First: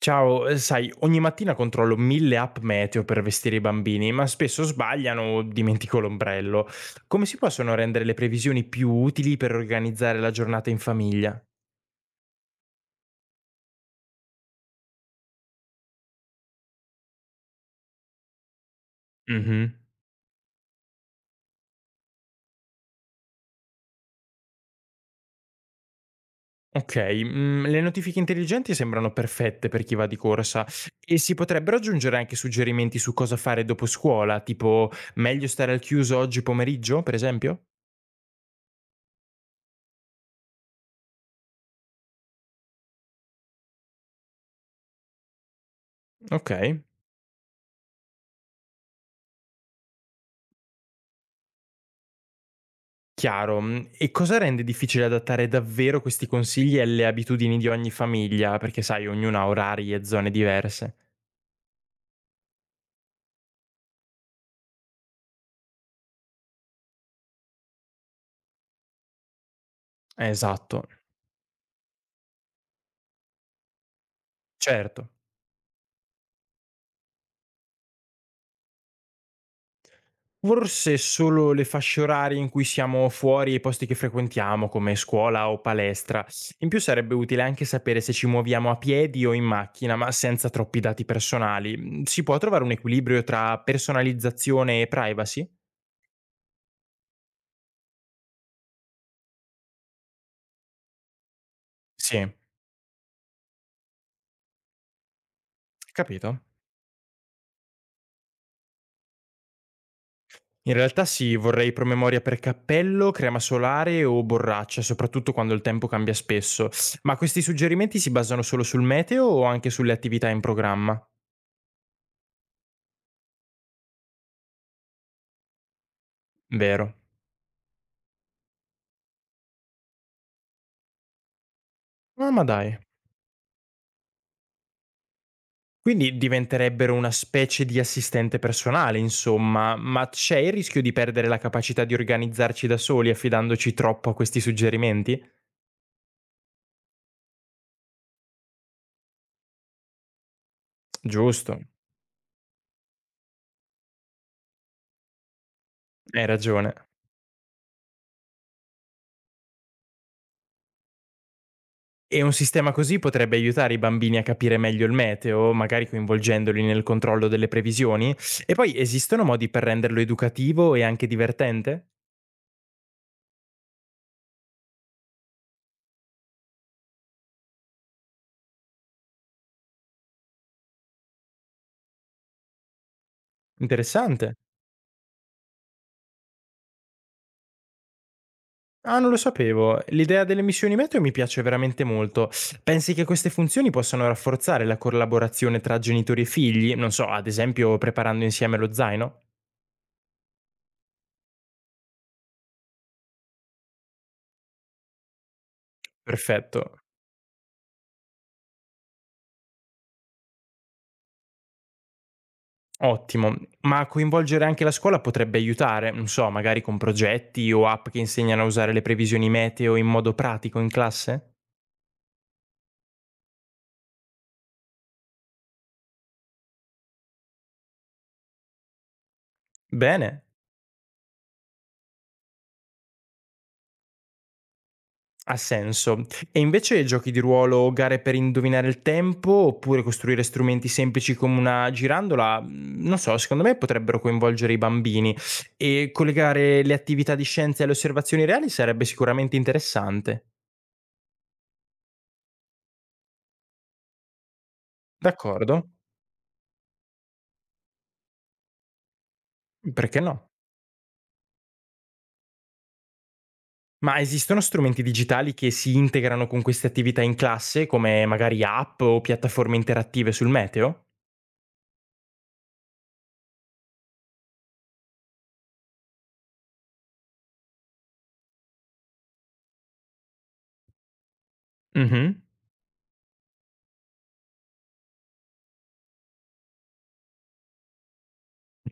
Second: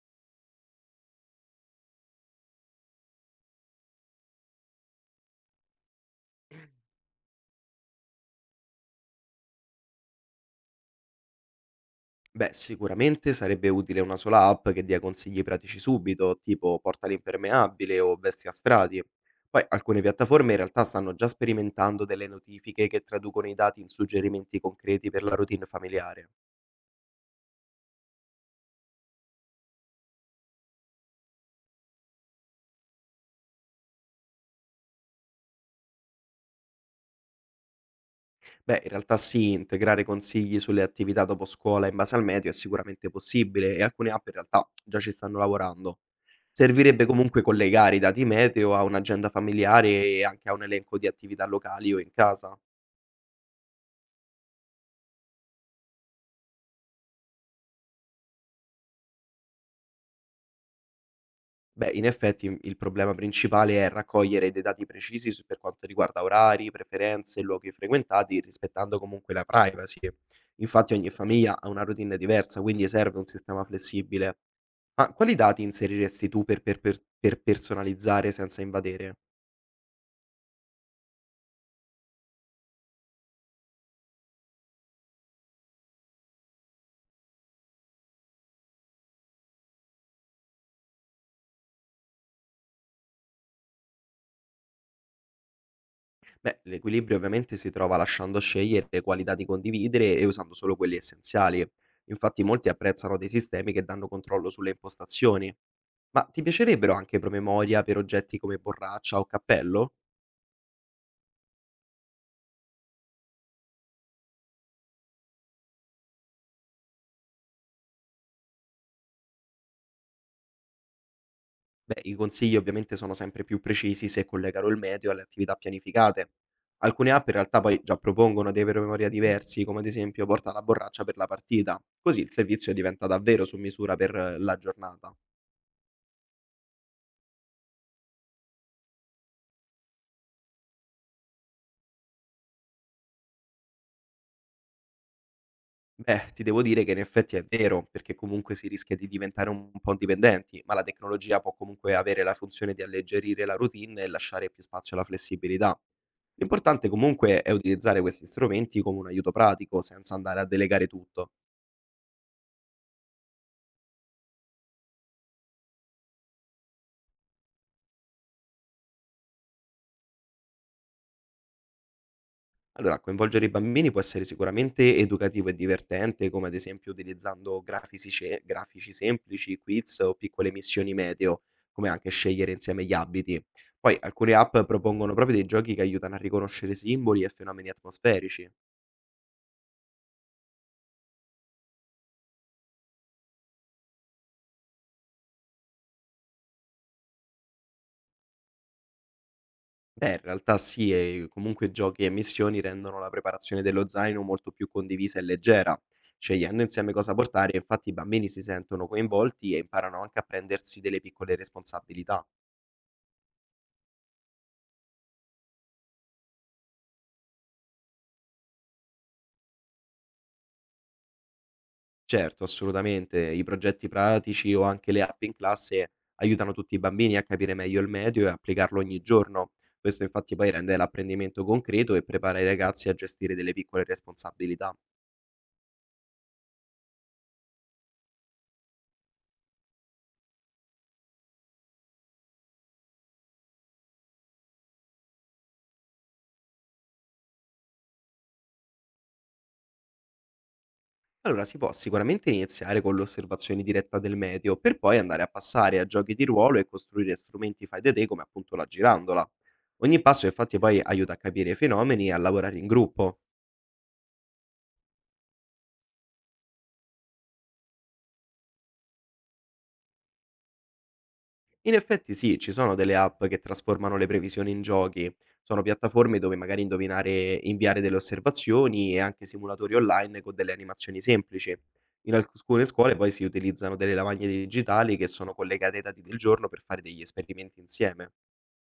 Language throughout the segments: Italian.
Ciao, sai, ogni mattina controllo mille app meteo per vestire i bambini, ma spesso sbagliano o dimentico l'ombrello. Come si possono rendere le previsioni più utili per organizzare la giornata in famiglia? Beh, sicuramente sarebbe utile una sola app che dia consigli pratici subito, tipo porta l'impermeabile o vesti a strati. Poi Mhm. alcune piattaforme in realtà stanno già sperimentando delle notifiche che traducono i dati in suggerimenti concreti per la routine familiare. Ok, le notifiche intelligenti sembrano perfette per chi va di corsa e si potrebbero aggiungere anche suggerimenti su cosa fare dopo scuola, tipo meglio stare al chiuso oggi pomeriggio, per esempio? Beh, in realtà sì, integrare consigli sulle attività dopo scuola in base al medio è sicuramente possibile e alcune app in realtà già ci stanno lavorando. Ok. Servirebbe comunque collegare i dati meteo a un'agenda familiare e anche a un elenco di attività locali o in casa. Chiaro, e cosa rende difficile adattare davvero questi consigli alle abitudini di ogni famiglia? Perché sai, ognuna ha orari e zone diverse. Beh, in effetti il problema principale è raccogliere dei dati precisi per quanto riguarda orari, preferenze, luoghi frequentati, rispettando comunque la privacy. Esatto, Infatti ogni famiglia ha una routine diversa, quindi serve un sistema flessibile. certo. Ma quali dati inseriresti tu per personalizzare senza invadere? Forse solo le fasce orarie in cui siamo fuori e i posti che frequentiamo, come scuola o palestra. In più sarebbe utile anche sapere se ci muoviamo a piedi o in macchina, ma senza troppi dati personali. Mhmm, si può trovare un equilibrio tra personalizzazione e privacy? Beh, l'equilibrio ovviamente si trova lasciando scegliere le qualità di condividere e usando solo quelli essenziali. Sì, Infatti molti apprezzano dei sistemi che danno controllo sulle impostazioni. Ma capito. ti piacerebbero anche promemoria per oggetti come borraccia o cappello? In realtà sì, vorrei promemoria per cappello, crema solare o borraccia, soprattutto quando il tempo cambia spesso. Ma questi suggerimenti si basano solo sul meteo o anche sulle attività in programma? Beh, i consigli ovviamente sono sempre più precisi se collegano il medio alle attività pianificate. Vero. Alcune app in realtà poi già propongono dei promemoria diversi, come ad esempio porta la borraccia per la partita, così Ah, il ma servizio dai. diventa davvero su misura per la giornata. Quindi diventerebbero una specie di assistente personale, insomma, ma c'è il rischio di perdere la capacità di organizzarci da soli affidandoci troppo a questi suggerimenti? Beh, ti devo dire che in effetti è vero, perché comunque si rischia di diventare un po' dipendenti, ma la tecnologia può Giusto, comunque avere la funzione di alleggerire la routine e lasciare più spazio alla flessibilità. hai ragione. L'importante comunque è utilizzare questi strumenti come un aiuto pratico, senza andare a delegare tutto. E un sistema così potrebbe aiutare i bambini a capire meglio il meteo, magari coinvolgendoli nel controllo delle previsioni. E poi esistono modi per renderlo educativo e anche divertente? Allora, coinvolgere i bambini può essere sicuramente educativo e divertente, come ad esempio utilizzando grafici, grafici semplici, quiz o piccole missioni meteo, come anche scegliere insieme gli abiti. Poi Interessante. alcune app propongono proprio dei giochi che aiutano a riconoscere simboli e fenomeni atmosferici. Ah, non lo sapevo. L'idea delle missioni meteo mi piace veramente molto. Pensi che queste funzioni possano rafforzare la collaborazione tra genitori e figli? Non so, ad esempio preparando insieme lo zaino? Beh, in realtà sì, e comunque giochi e missioni rendono la preparazione dello zaino molto più condivisa e leggera. Perfetto. Scegliendo insieme cosa portare, infatti i bambini si sentono coinvolti e imparano anche a prendersi delle piccole responsabilità. Ottimo, ma coinvolgere anche la scuola potrebbe aiutare, non so, magari con progetti o app che insegnano a usare le previsioni meteo in modo pratico in classe? Certo, assolutamente. I progetti pratici o anche le app in classe aiutano tutti i bambini a capire meglio il medio e applicarlo ogni giorno. Questo Bene, infatti poi rende l'apprendimento concreto e prepara i ragazzi a gestire delle piccole responsabilità. ha senso. E invece giochi di ruolo o gare per indovinare il tempo oppure costruire strumenti semplici come una girandola, non so, secondo me potrebbero coinvolgere i bambini e collegare le attività di scienza alle osservazioni reali sarebbe sicuramente interessante. Allora si può sicuramente iniziare con l'osservazione diretta del medio, per poi andare a D'accordo? passare a giochi di ruolo e costruire strumenti fai da te come appunto la girandola. Perché Ogni passo no? infatti poi aiuta a capire i fenomeni e a lavorare in gruppo. Ma esistono strumenti digitali che si integrano con queste attività in classe, come magari app o piattaforme interattive sul meteo? In effetti sì, ci sono delle app che trasformano le previsioni in giochi. Sono piattaforme dove magari indovinare, inviare delle osservazioni e anche simulatori online con delle animazioni semplici. In Mhm. alcune scuole poi si utilizzano delle lavagne digitali che sono collegate ai dati del giorno per fare degli esperimenti insieme.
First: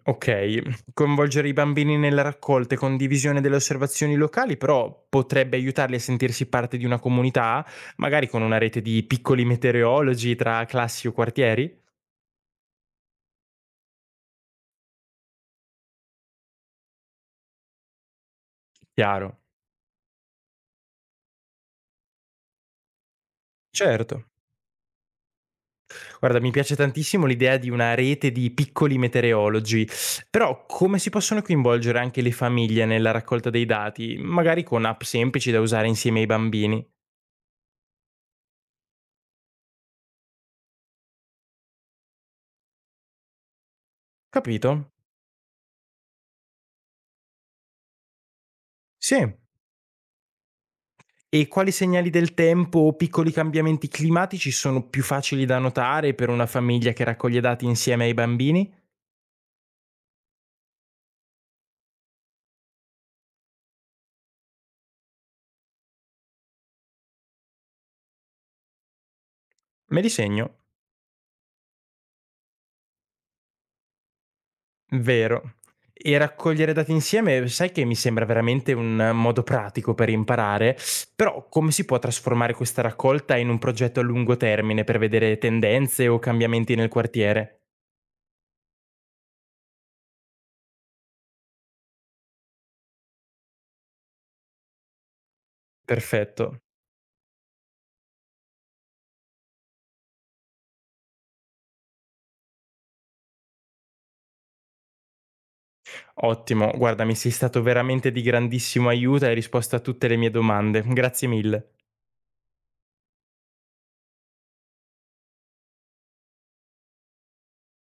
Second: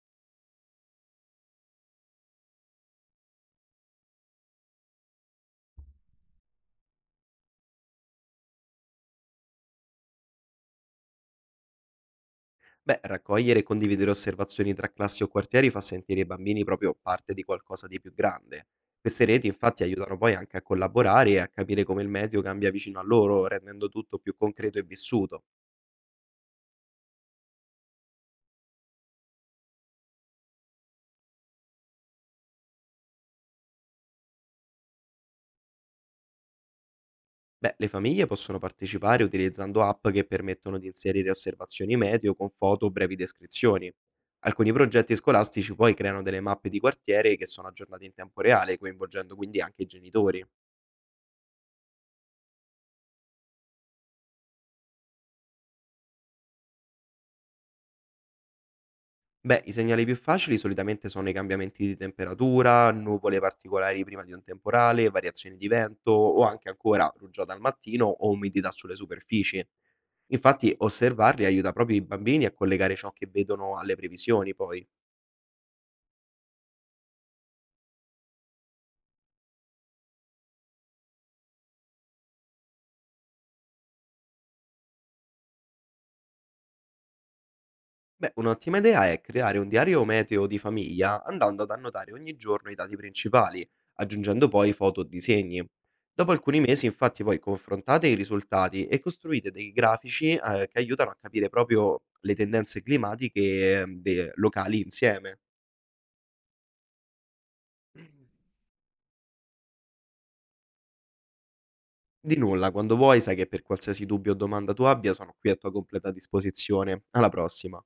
Ok, coinvolgere i bambini nelle raccolte con divisione delle osservazioni locali, però potrebbe aiutarli a sentirsi parte di una comunità, magari con una rete di piccoli meteorologi tra classi o quartieri? Beh, raccogliere e condividere osservazioni tra classi o quartieri fa sentire i bambini proprio parte di qualcosa di più grande. Queste Chiaro. reti infatti aiutano poi anche a collaborare e a capire come il medio cambia vicino a loro, rendendo tutto Certo. più concreto e vissuto. Guarda, mi piace tantissimo l'idea di una rete di piccoli meteorologi, però come si possono coinvolgere anche le famiglie nella raccolta dei dati, magari con app semplici da usare insieme ai bambini? Beh, le famiglie possono partecipare utilizzando app che permettono di inserire osservazioni meteo con foto o brevi descrizioni. Alcuni Capito? progetti scolastici poi creano delle mappe di quartiere che sono aggiornate in tempo reale, coinvolgendo Sì. quindi anche i genitori. E quali segnali del tempo o piccoli cambiamenti climatici sono più facili da notare per una famiglia che raccoglie dati insieme ai bambini? Beh, i segnali più facili solitamente sono i cambiamenti di temperatura, nuvole particolari prima di un temporale, variazioni di vento o anche ancora rugiada al mattino o umidità sulle superfici. Me li segno. Infatti osservarli aiuta proprio i bambini a collegare ciò che vedono alle previsioni poi. Vero. E raccogliere dati insieme sai che mi sembra veramente un modo pratico per imparare, però come si può trasformare questa raccolta in un progetto a lungo termine per vedere tendenze o cambiamenti nel quartiere? Beh, un'ottima idea è creare un diario meteo di famiglia andando ad annotare ogni giorno i dati principali, aggiungendo poi foto o disegni. Dopo Perfetto. alcuni mesi, infatti, poi confrontate i risultati e costruite dei grafici, che aiutano a capire proprio le tendenze climatiche, locali insieme. Ottimo, guarda, mi sei stato veramente di grandissimo aiuto e hai risposto a tutte le mie domande. Grazie mille. Di nulla, quando vuoi, sai che per qualsiasi dubbio o domanda tu abbia, sono qui a tua completa disposizione. Alla prossima.